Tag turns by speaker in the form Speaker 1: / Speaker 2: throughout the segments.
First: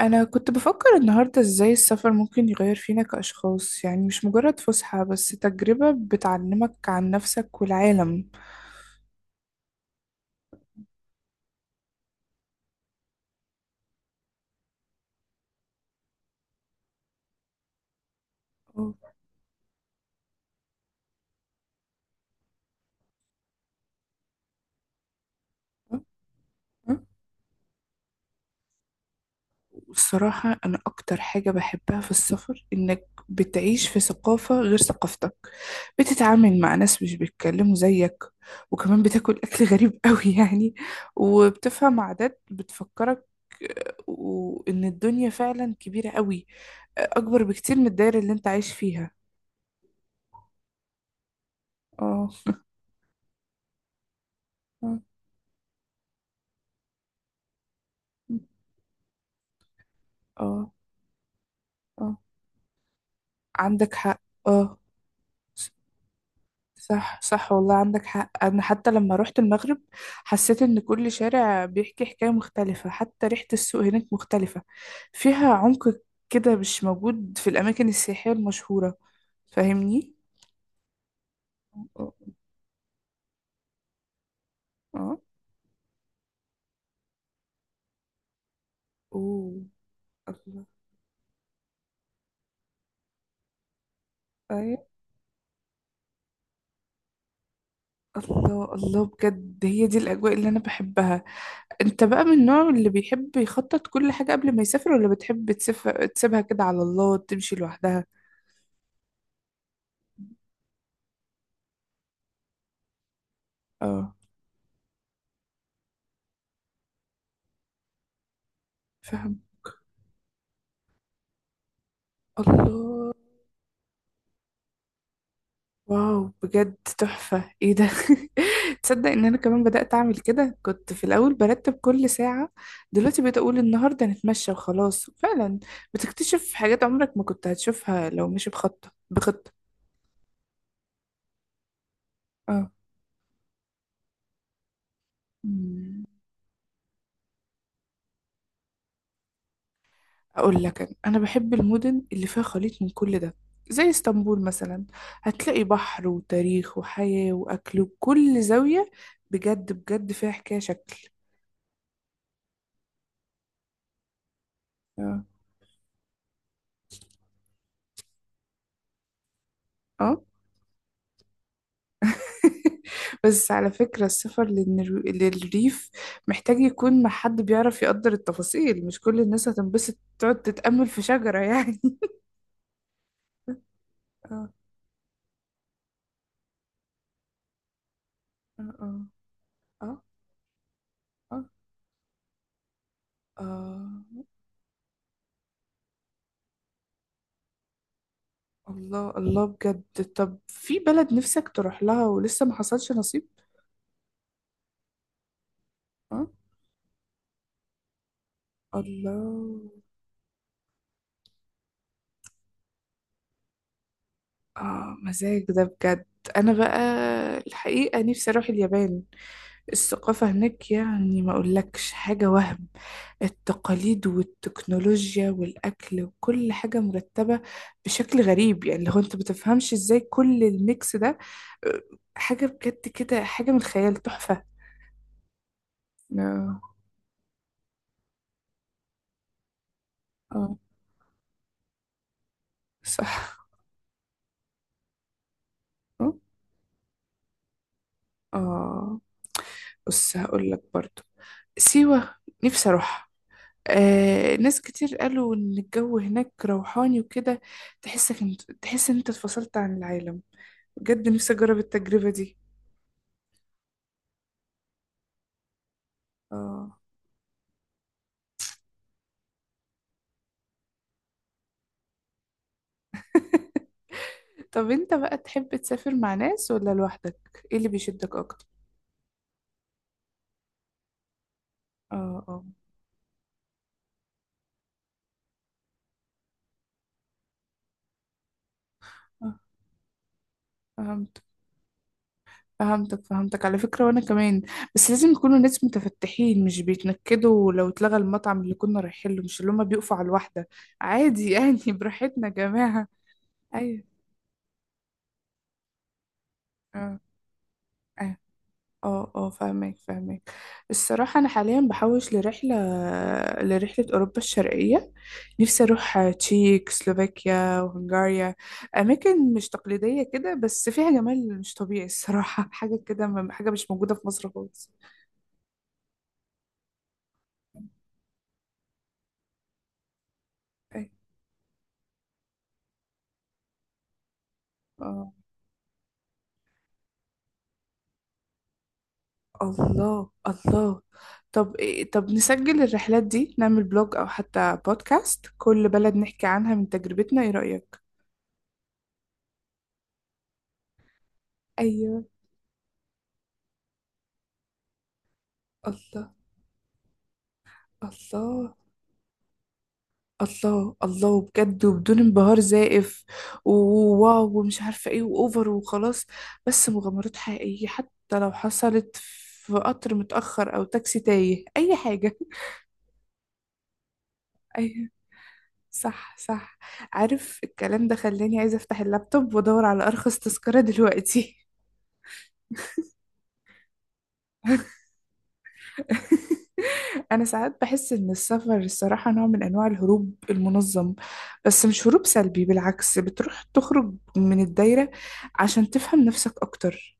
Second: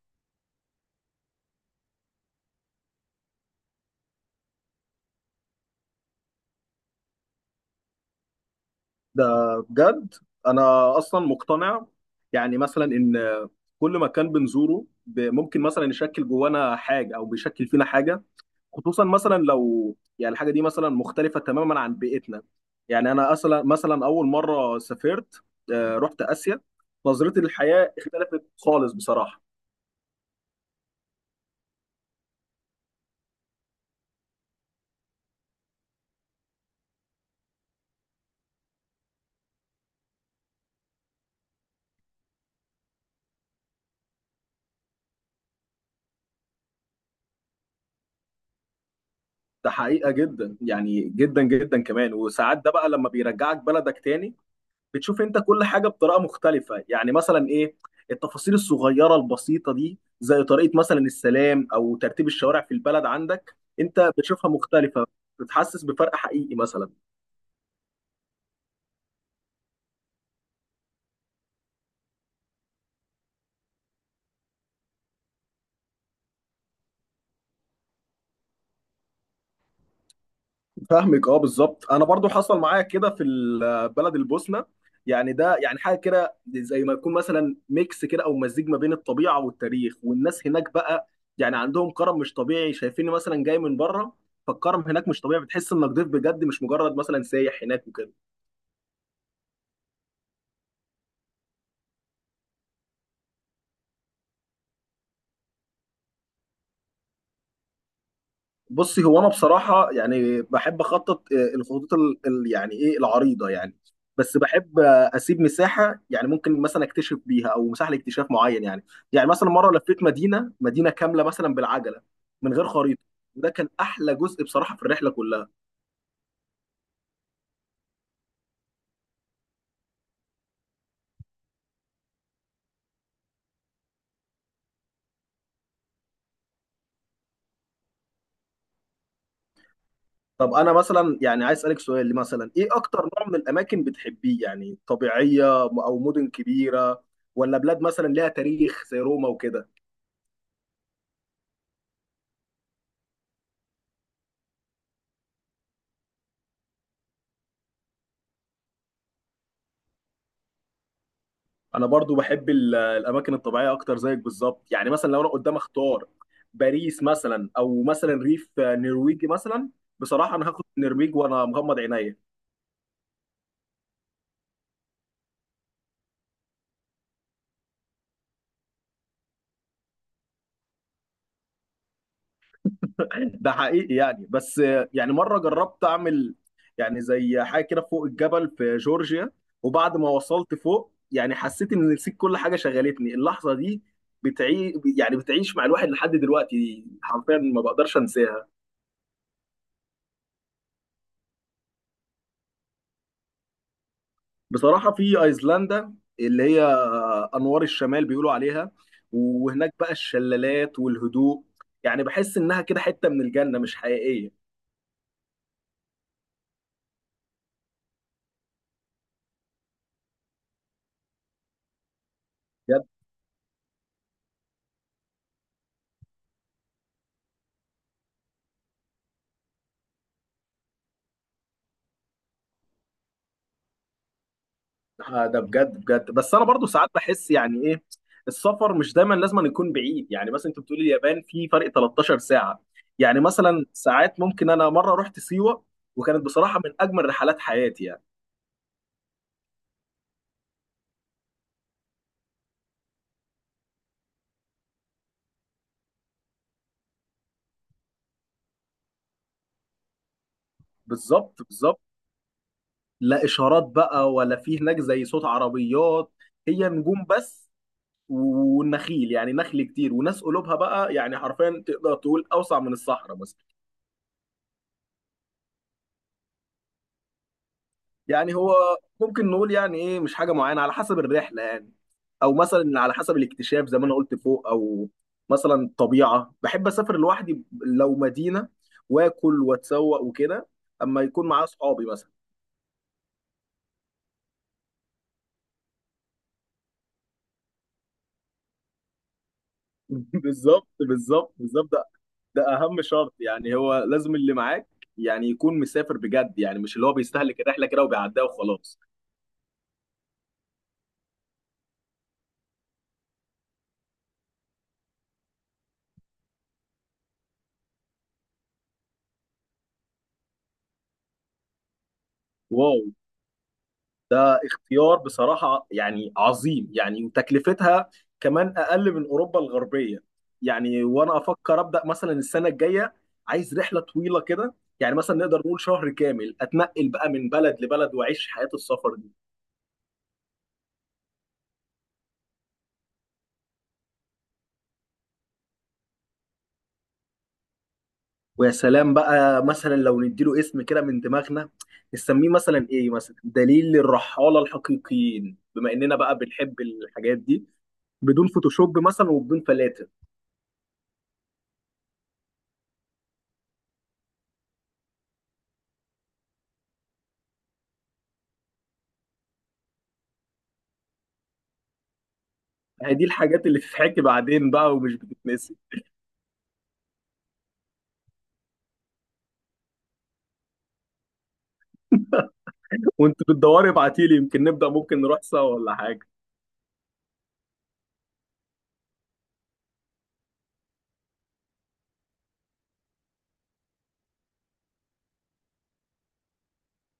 Speaker 1: أنا كنت بفكر النهاردة إزاي السفر ممكن يغير فينا كأشخاص، يعني مش مجرد فسحة بس تجربة بتعلمك عن نفسك والعالم.
Speaker 2: ده بجد. انا اصلا مقتنع. يعني مثلا ان كل مكان بنزوره ممكن مثلا يشكل جوانا حاجه او بيشكل فينا حاجه،
Speaker 1: أه،
Speaker 2: خصوصا مثلا لو الحاجه دي مثلا مختلفه تماما عن بيئتنا. يعني انا اصلا مثلا اول مره سافرت،
Speaker 1: أه،
Speaker 2: رحت اسيا.
Speaker 1: أه.
Speaker 2: نظرتي للحياه اختلفت خالص بصراحه.
Speaker 1: والصراحة أنا أكتر حاجة بحبها في السفر إنك بتعيش في ثقافة غير ثقافتك، بتتعامل مع ناس مش بيتكلموا زيك، وكمان بتاكل أكل غريب قوي يعني، وبتفهم عادات بتفكرك. وإن الدنيا فعلا كبيرة قوي، أكبر بكتير من الدايرة اللي أنت عايش فيها.
Speaker 2: ده حقيقه جدا، يعني جدا جدا كمان.
Speaker 1: اه،
Speaker 2: وساعات ده بقى لما بيرجعك بلدك تاني،
Speaker 1: اه،
Speaker 2: بتشوف انت كل حاجه بطريقه مختلفه. يعني مثلا ايه التفاصيل الصغيره البسيطه دي، زي
Speaker 1: اه،
Speaker 2: طريقه مثلا السلام او
Speaker 1: آه.
Speaker 2: ترتيب الشوارع في البلد عندك،
Speaker 1: عندك
Speaker 2: انت
Speaker 1: حق.
Speaker 2: بتشوفها
Speaker 1: اه.
Speaker 2: مختلفه. بتحسس بفرق حقيقي مثلا.
Speaker 1: صح، صح، والله عندك حق، انا حتى لما روحت المغرب حسيت ان كل شارع بيحكي حكاية مختلفة، حتى ريحة السوق هناك مختلفة، فيها عمق كده مش موجود في الاماكن السياحية المشهورة. فاهمني؟
Speaker 2: فاهمك، اه، بالظبط. انا
Speaker 1: اه،
Speaker 2: برضو حصل معايا كده في بلد البوسنه.
Speaker 1: اه.
Speaker 2: يعني ده يعني حاجه كده زي ما يكون مثلا ميكس كده، او مزيج ما بين الطبيعه
Speaker 1: اوه.
Speaker 2: والتاريخ والناس
Speaker 1: الله.
Speaker 2: هناك بقى. يعني عندهم كرم مش طبيعي، شايفيني مثلا جاي من بره، فالكرم
Speaker 1: ايوه.
Speaker 2: هناك مش طبيعي. بتحس انك ضيف بجد، مش مجرد مثلا سايح هناك وكده.
Speaker 1: الله، الله، بجد هي دي الاجواء اللي انا بحبها. انت بقى من النوع اللي بيحب يخطط كل حاجة قبل ما يسافر، ولا بتحب تسيبها كده على الله تمشي لوحدها؟
Speaker 2: بصي، هو انا بصراحه يعني بحب اخطط، الخطوط يعني ايه العريضه يعني.
Speaker 1: اه.
Speaker 2: بس بحب اسيب مساحه، يعني ممكن مثلا اكتشف بيها، او مساحه لاكتشاف معين يعني. يعني
Speaker 1: فاهم.
Speaker 2: مثلا مره لفيت مدينه كامله مثلا بالعجله، من غير خريطه.
Speaker 1: الله.
Speaker 2: وده كان احلى جزء بصراحه في الرحله كلها.
Speaker 1: واو، بجد تحفة، ايه ده؟ تصدق ان انا كمان بدأت اعمل كده؟ كنت في الاول برتب كل ساعة، دلوقتي بقيت اقول النهاردة نتمشى وخلاص. فعلا بتكتشف حاجات عمرك ما كنت هتشوفها لو مش بخطة بخطة.
Speaker 2: طب انا مثلا يعني عايز اسالك سؤال، مثلا ايه اكتر نوع من الاماكن بتحبيه؟ يعني
Speaker 1: اه.
Speaker 2: طبيعيه او مدن كبيره، ولا بلاد مثلا ليها تاريخ زي روما وكده؟
Speaker 1: اقول لك، أنا بحب المدن اللي فيها خليط من كل ده، زي اسطنبول مثلا. هتلاقي بحر وتاريخ وحياة واكل، وكل زاوية بجد بجد فيها حكاية شكل.
Speaker 2: انا برضو بحب الاماكن الطبيعيه اكتر زيك بالظبط. يعني مثلا لو
Speaker 1: اه.
Speaker 2: انا قدام اختار باريس مثلا، او مثلا ريف نرويجي مثلا،
Speaker 1: آه.
Speaker 2: بصراحه انا هاخد النرويج وانا مغمض عينيا.
Speaker 1: بس على فكرة السفر للريف محتاج يكون مع حد بيعرف يقدر التفاصيل، مش كل الناس هتنبسط تقعد تتأمل في شجرة يعني.
Speaker 2: ده حقيقي يعني.
Speaker 1: اه.
Speaker 2: بس يعني مره جربت اعمل يعني زي حاجه كده فوق الجبل في
Speaker 1: اه.
Speaker 2: جورجيا، وبعد
Speaker 1: اه.
Speaker 2: ما وصلت فوق، يعني
Speaker 1: اه.
Speaker 2: حسيت ان نسيت كل حاجه شغلتني. اللحظه دي
Speaker 1: آه.
Speaker 2: بتعي يعني بتعيش مع الواحد لحد دلوقتي، حرفيا ما بقدرش انساها.
Speaker 1: الله، الله، بجد. طب في بلد نفسك تروح لها ولسه ما حصلش نصيب؟
Speaker 2: بصراحة في أيسلندا،
Speaker 1: آه.
Speaker 2: اللي هي أنوار الشمال بيقولوا عليها،
Speaker 1: الله.
Speaker 2: وهناك بقى الشلالات والهدوء. يعني بحس إنها كده حتة من الجنة، مش حقيقية.
Speaker 1: اه، مزاج ده بجد. انا بقى الحقيقة نفسي اروح اليابان، الثقافة هناك يعني ما اقولكش حاجة، وهم
Speaker 2: بجد
Speaker 1: التقاليد والتكنولوجيا والاكل، وكل حاجة مرتبة بشكل غريب، يعني لو انت بتفهمش ازاي كل الميكس ده. آه، حاجة بجد كده، حاجة من الخيال، تحفة.
Speaker 2: ده بجد بجد. بس أنا
Speaker 1: اه.
Speaker 2: برضو ساعات بحس يعني إيه، السفر مش دايما لازم أن يكون بعيد. يعني مثلا
Speaker 1: آه،
Speaker 2: أنت بتقولي اليابان في فرق 13 ساعة. يعني
Speaker 1: صح.
Speaker 2: مثلا ساعات ممكن، أنا مرة رحت سيوة،
Speaker 1: اه.
Speaker 2: وكانت بصراحة من أجمل رحلات حياتي يعني.
Speaker 1: آه. بص هقولك برضو، سيوة نفسي اروح. ناس كتير قالوا إن الجو هناك روحاني وكده، تحسك انت تحس إن أنت اتفصلت عن العالم. بجد نفسي
Speaker 2: بالظبط
Speaker 1: أجرب
Speaker 2: بالظبط.
Speaker 1: التجربة دي.
Speaker 2: لا إشارات بقى، ولا في هناك زي صوت عربيات، هي
Speaker 1: اه.
Speaker 2: نجوم بس والنخيل، يعني نخل كتير، وناس قلوبها بقى يعني حرفيا تقدر تقول اوسع من الصحراء مثلا.
Speaker 1: طب أنت بقى تحب تسافر مع ناس ولا لوحدك؟ إيه اللي بيشدك
Speaker 2: يعني
Speaker 1: أكتر؟
Speaker 2: هو ممكن نقول يعني ايه، مش حاجه معينه، على حسب الرحله يعني.
Speaker 1: اه،
Speaker 2: او
Speaker 1: اه.
Speaker 2: مثلا على حسب الاكتشاف زي ما انا قلت فوق. او مثلا الطبيعه، بحب اسافر لوحدي لو مدينه،
Speaker 1: آه،
Speaker 2: واكل واتسوق وكده. اما
Speaker 1: فهمتك.
Speaker 2: يكون معايا اصحابي مثلا.
Speaker 1: فهمتك، فهمتك، على فكرة وأنا كمان، بس لازم يكونوا ناس متفتحين، مش بيتنكدوا لو اتلغى المطعم اللي كنا رايحين له، مش اللي هما بيقفوا على الواحدة،
Speaker 2: بالظبط
Speaker 1: عادي
Speaker 2: بالظبط
Speaker 1: يعني.
Speaker 2: بالظبط. ده
Speaker 1: براحتنا يا
Speaker 2: ده اهم
Speaker 1: جماعة.
Speaker 2: شرط، يعني
Speaker 1: أيوه.
Speaker 2: هو لازم اللي معاك يعني يكون مسافر بجد، يعني مش اللي هو
Speaker 1: اه.
Speaker 2: بيستهلك الرحله كده
Speaker 1: آه.
Speaker 2: وبيعديها وخلاص.
Speaker 1: اه، اه، فاهمك، فاهمك. الصراحة أنا حاليا بحوش لرحلة، لرحلة أوروبا الشرقية، نفسي أروح تشيك، سلوفاكيا، وهنغاريا. أماكن مش تقليدية كده، بس فيها جمال مش طبيعي الصراحة.
Speaker 2: واو،
Speaker 1: حاجة كده، حاجة مش موجودة في مصر خالص.
Speaker 2: اختيار بصراحة يعني عظيم يعني. وتكلفتها كمان أقل من أوروبا الغربية. يعني
Speaker 1: أي-
Speaker 2: وأنا أفكر أبدأ مثلا السنة الجاية. عايز رحلة طويلة كده، يعني
Speaker 1: اه.
Speaker 2: مثلا نقدر نقول شهر كامل أتنقل بقى من بلد لبلد، وأعيش حياة السفر دي.
Speaker 1: الله، الله. طب طب نسجل الرحلات دي، نعمل بلوج أو حتى بودكاست، كل بلد نحكي عنها من تجربتنا، إيه رأيك؟
Speaker 2: ويا سلام بقى مثلا لو نديله اسم كده من دماغنا،
Speaker 1: أيوه.
Speaker 2: نسميه مثلا إيه، مثلا دليل الرحالة الحقيقيين، بما إننا
Speaker 1: الله.
Speaker 2: بقى بنحب الحاجات دي. بدون
Speaker 1: الله.
Speaker 2: فوتوشوب مثلا وبدون فلاتر.
Speaker 1: الله، الله، بجد، وبدون انبهار زائف، وواو ومش عارفة ايه، واوفر وخلاص. بس مغامرات حقيقية، حتى لو حصلت في قطر متأخر او تاكسي تايه، اي حاجة.
Speaker 2: هي دي الحاجات اللي تتحكي بعدين بقى
Speaker 1: اي.
Speaker 2: ومش بتتنسي.
Speaker 1: صح، صح. عارف الكلام ده خلاني عايزة افتح اللابتوب وادور على ارخص تذكرة دلوقتي.
Speaker 2: وانت بتدوري ابعتي لي، يمكن نبدا، ممكن نروح سوا ولا حاجه.
Speaker 1: انا ساعات بحس ان السفر الصراحة نوع من انواع الهروب المنظم، بس مش هروب سلبي، بالعكس، بتروح تخرج من الدايرة عشان تفهم نفسك اكتر.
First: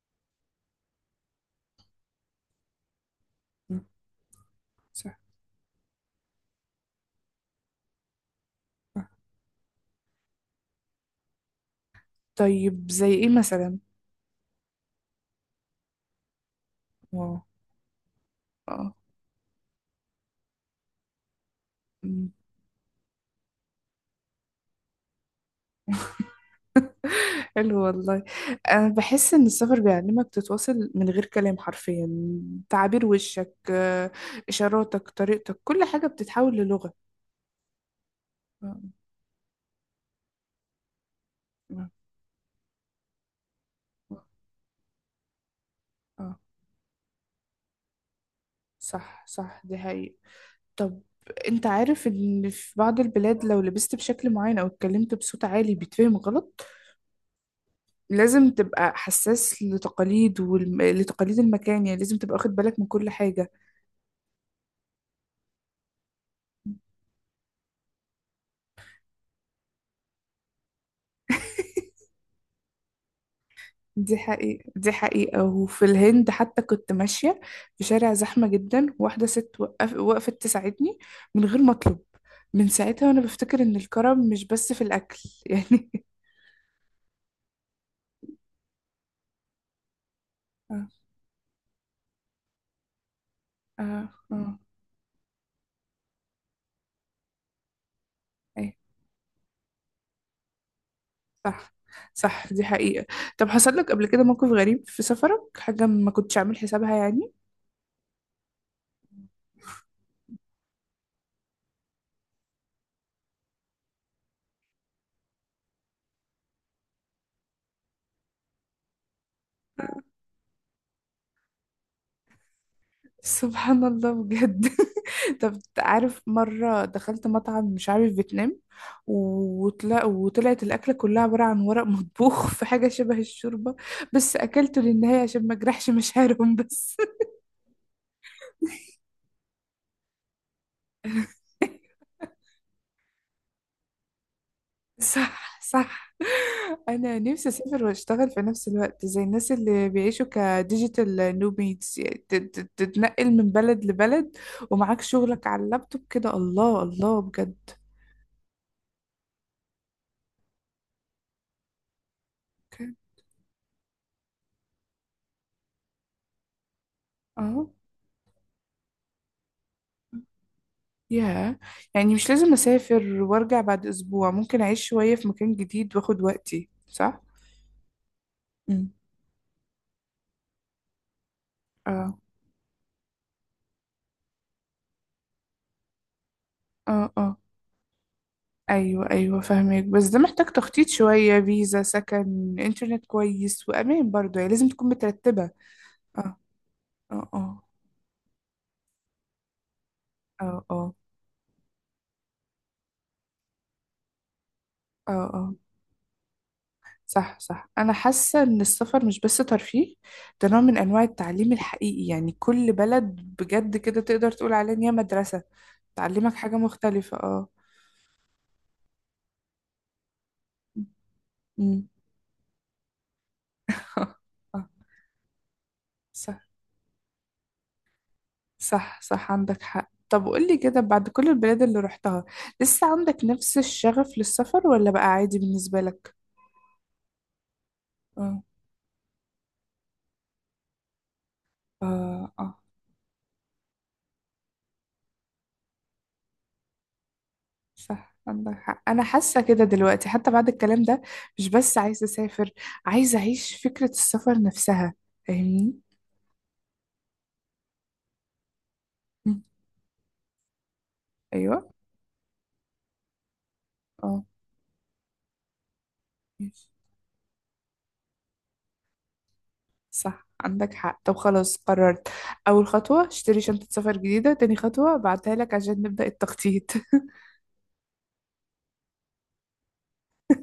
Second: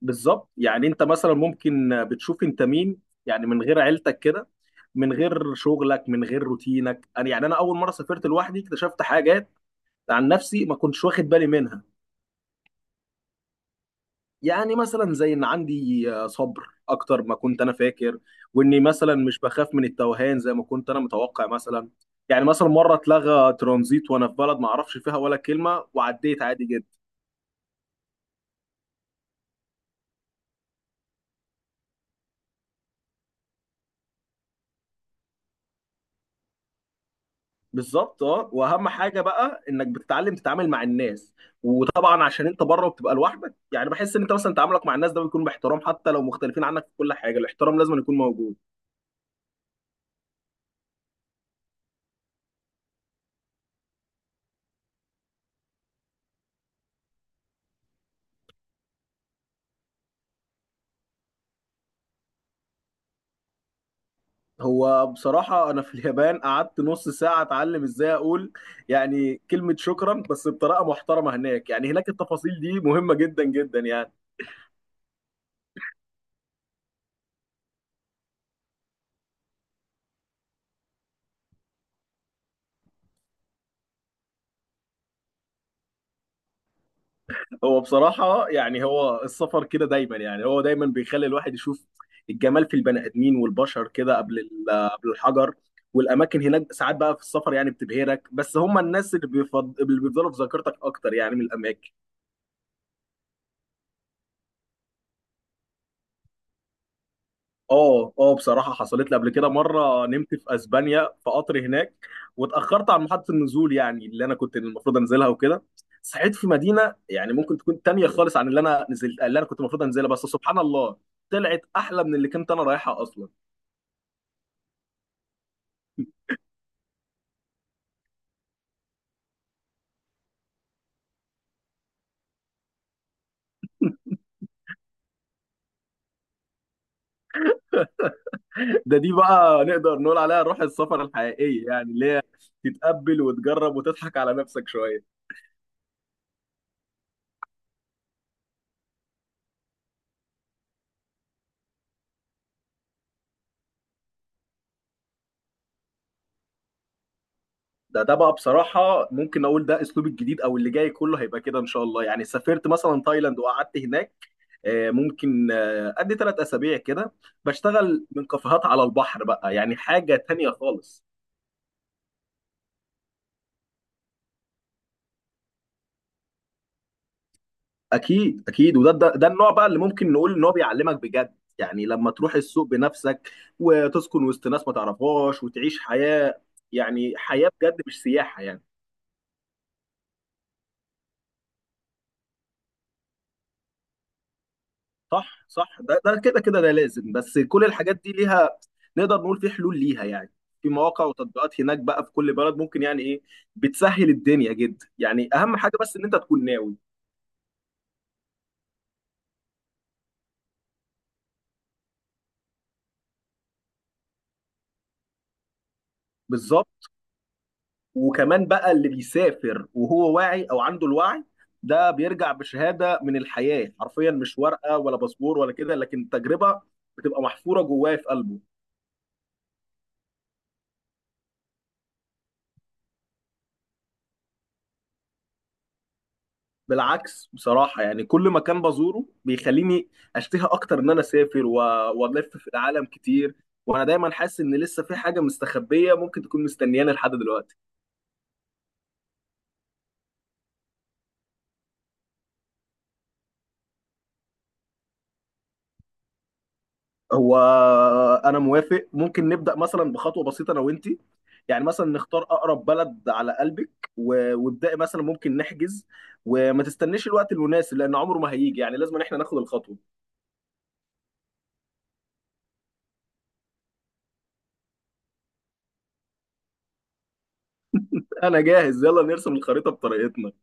Speaker 2: بالظبط، يعني انت مثلا ممكن بتشوف انت مين، يعني من غير عيلتك كده،
Speaker 1: صح.
Speaker 2: من غير شغلك، من غير روتينك. انا يعني انا اول مره سافرت لوحدي اكتشفت حاجات عن نفسي ما كنتش واخد بالي منها.
Speaker 1: طيب زي ايه مثلا؟
Speaker 2: يعني مثلا زي ان عندي صبر اكتر ما
Speaker 1: واو.
Speaker 2: كنت انا فاكر. واني
Speaker 1: اه.
Speaker 2: مثلا مش بخاف من التوهان زي ما كنت انا متوقع مثلا.
Speaker 1: أمم.
Speaker 2: يعني مثلا مره اتلغى ترانزيت وانا في بلد ما اعرفش فيها ولا كلمه، وعديت عادي جدا.
Speaker 1: حلو والله. انا بحس ان السفر بيعلمك تتواصل من غير كلام حرفيا، تعابير وشك، اشاراتك، طريقتك، كل حاجة بتتحول للغة.
Speaker 2: بالظبط، اه.
Speaker 1: آه.
Speaker 2: واهم حاجه بقى انك بتتعلم تتعامل مع الناس.
Speaker 1: آه.
Speaker 2: وطبعا عشان انت بره وبتبقى لوحدك، يعني بحس ان انت مثلا تعاملك مع الناس ده بيكون باحترام. حتى لو
Speaker 1: آه.
Speaker 2: مختلفين عنك في كل حاجه، الاحترام لازم يكون موجود.
Speaker 1: صح، صح، دي حقيقة. طب، انت عارف ان في بعض البلاد لو لبست بشكل معين او اتكلمت بصوت عالي بيتفهم غلط، لازم تبقى حساس لتقاليد، ولتقاليد المكان، يعني لازم تبقى واخد بالك من كل حاجة.
Speaker 2: هو بصراحه انا في اليابان قعدت نص ساعه اتعلم ازاي اقول يعني كلمه شكرا بس بطريقه محترمه هناك. يعني هناك التفاصيل دي مهمه جدا جدا يعني.
Speaker 1: دي حقيقة، دي حقيقة. وفي الهند حتى كنت ماشية في شارع زحمة جدا، واحدة ست وقفت تساعدني من غير ما أطلب. من ساعتها وأنا بفتكر إن الكرم مش بس في الأكل. يعني
Speaker 2: هو بصراحة يعني هو السفر كده دايما، يعني هو دايما
Speaker 1: اه،
Speaker 2: بيخلي الواحد يشوف الجمال في البني آدمين والبشر
Speaker 1: اه.
Speaker 2: كده قبل
Speaker 1: اه.
Speaker 2: قبل الحجر. والأماكن هناك ساعات بقى في السفر يعني بتبهرك، بس
Speaker 1: ايه.
Speaker 2: هم الناس اللي بيفضلوا في ذاكرتك أكتر يعني من
Speaker 1: صح.
Speaker 2: الأماكن.
Speaker 1: صح، دي حقيقة. طب حصل لك قبل كده موقف غريب في سفرك، حاجة ما كنتش عامل حسابها يعني؟
Speaker 2: اه اه، بصراحة حصلت لي قبل كده مرة نمت في اسبانيا في قطر هناك، واتأخرت عن محطة النزول يعني اللي انا كنت المفروض انزلها وكده. صحيت في مدينة يعني ممكن تكون تانية خالص عن اللي انا نزلت، اللي انا كنت المفروض انزلها، بس سبحان الله طلعت احلى من اللي كنت انا رايحها اصلا.
Speaker 1: سبحان الله بجد. طب عارف مرة دخلت مطعم مش عارف فيتنام، وطلعت الأكلة كلها عبارة عن ورق مطبوخ في حاجة شبه الشوربة، بس أكلته للنهاية عشان ما أجرحش مشاعرهم بس.
Speaker 2: ده دي بقى نقدر نقول عليها روح السفر الحقيقية، يعني اللي هي تتقبل وتجرب وتضحك على نفسك شوية.
Speaker 1: صح، صح. أنا نفسي أسافر وأشتغل في نفس الوقت، زي الناس اللي بيعيشوا كديجيتال نوميدز يعني، تتنقل من بلد لبلد ومعاك شغلك على اللابتوب كده. الله، الله، بجد.
Speaker 2: ده بقى بصراحة ممكن اقول ده اسلوب الجديد، او اللي جاي كله هيبقى كده ان شاء الله. يعني سافرت
Speaker 1: أوكي.
Speaker 2: مثلا تايلاند وقعدت هناك، ممكن ادي 3 اسابيع كده
Speaker 1: أه.
Speaker 2: بشتغل من كافيهات على البحر بقى، يعني حاجه تانية خالص.
Speaker 1: ياه. يعني مش لازم أسافر وأرجع بعد أسبوع، ممكن أعيش شوية في مكان جديد وأخد وقتي، صح؟
Speaker 2: اكيد اكيد.
Speaker 1: مم.
Speaker 2: وده ده, ده النوع بقى اللي ممكن نقول ان هو بيعلمك بجد، يعني لما
Speaker 1: اه،
Speaker 2: تروح السوق بنفسك وتسكن وسط ناس ما تعرفهاش وتعيش حياه،
Speaker 1: اه.
Speaker 2: يعني
Speaker 1: اه.
Speaker 2: حياه بجد مش سياحه يعني.
Speaker 1: أيوه، أيوه، فاهمك، بس ده محتاج تخطيط شوية، فيزا، سكن، إنترنت كويس، وأمان برضه، يعني لازم تكون
Speaker 2: صح
Speaker 1: مترتبة.
Speaker 2: صح. ده ده
Speaker 1: اه،
Speaker 2: كده كده ده لازم.
Speaker 1: اه.
Speaker 2: بس
Speaker 1: اه،
Speaker 2: كل الحاجات دي ليها، نقدر نقول، في حلول ليها يعني.
Speaker 1: اه.
Speaker 2: في
Speaker 1: اه،
Speaker 2: مواقع وتطبيقات هناك بقى في كل بلد، ممكن يعني ايه بتسهل الدنيا جدا.
Speaker 1: اه.
Speaker 2: يعني
Speaker 1: اه.
Speaker 2: اهم حاجه بس ان انت تكون ناوي.
Speaker 1: صح، صح. أنا حاسة إن السفر مش بس ترفيه، ده نوع من أنواع التعليم الحقيقي، يعني كل بلد بجد كده تقدر تقول عليها إن هي مدرسة تعلمك حاجة
Speaker 2: بالظبط.
Speaker 1: مختلفة.
Speaker 2: وكمان بقى اللي بيسافر وهو واعي او عنده الوعي،
Speaker 1: اه.
Speaker 2: ده بيرجع بشهاده من الحياه
Speaker 1: آه.
Speaker 2: حرفيا، مش
Speaker 1: آه.
Speaker 2: ورقه ولا باسبور ولا كده، لكن
Speaker 1: صح.
Speaker 2: تجربه بتبقى محفوره جواه في قلبه.
Speaker 1: صح، صح، عندك حق. طب قولي كده، بعد كل البلاد اللي رحتها، لسه عندك نفس الشغف للسفر ولا بقى عادي بالنسبة لك؟
Speaker 2: بالعكس بصراحه، يعني كل
Speaker 1: اه،
Speaker 2: مكان بزوره بيخليني اشتهي اكتر ان انا اسافر،
Speaker 1: اه.
Speaker 2: والف
Speaker 1: اه.
Speaker 2: في العالم كتير. وانا دايما حاسس ان لسه في حاجه مستخبيه ممكن تكون مستنياني لحد دلوقتي.
Speaker 1: صح عندك حق، انا حاسة كده دلوقتي حتى بعد الكلام ده، مش بس عايزة اسافر، عايزة اعيش فكرة السفر نفسها. فاهمني؟
Speaker 2: هو انا موافق، ممكن
Speaker 1: مم.
Speaker 2: نبدا مثلا بخطوه بسيطه انا وانت. يعني
Speaker 1: ايوه.
Speaker 2: مثلا نختار اقرب بلد على قلبك،
Speaker 1: اه.
Speaker 2: وابداي مثلا، ممكن نحجز. وما
Speaker 1: ماشي.
Speaker 2: تستنيش الوقت المناسب لان عمره ما هيجي، يعني لازم إن احنا ناخد الخطوه.
Speaker 1: صح عندك حق. طب خلاص، قررت، اول خطوة اشتري شنطة سفر جديدة، تاني خطوة بعتها لك عشان نبدأ التخطيط.
Speaker 2: انا جاهز، يلا نرسم الخريطه بطريقتنا.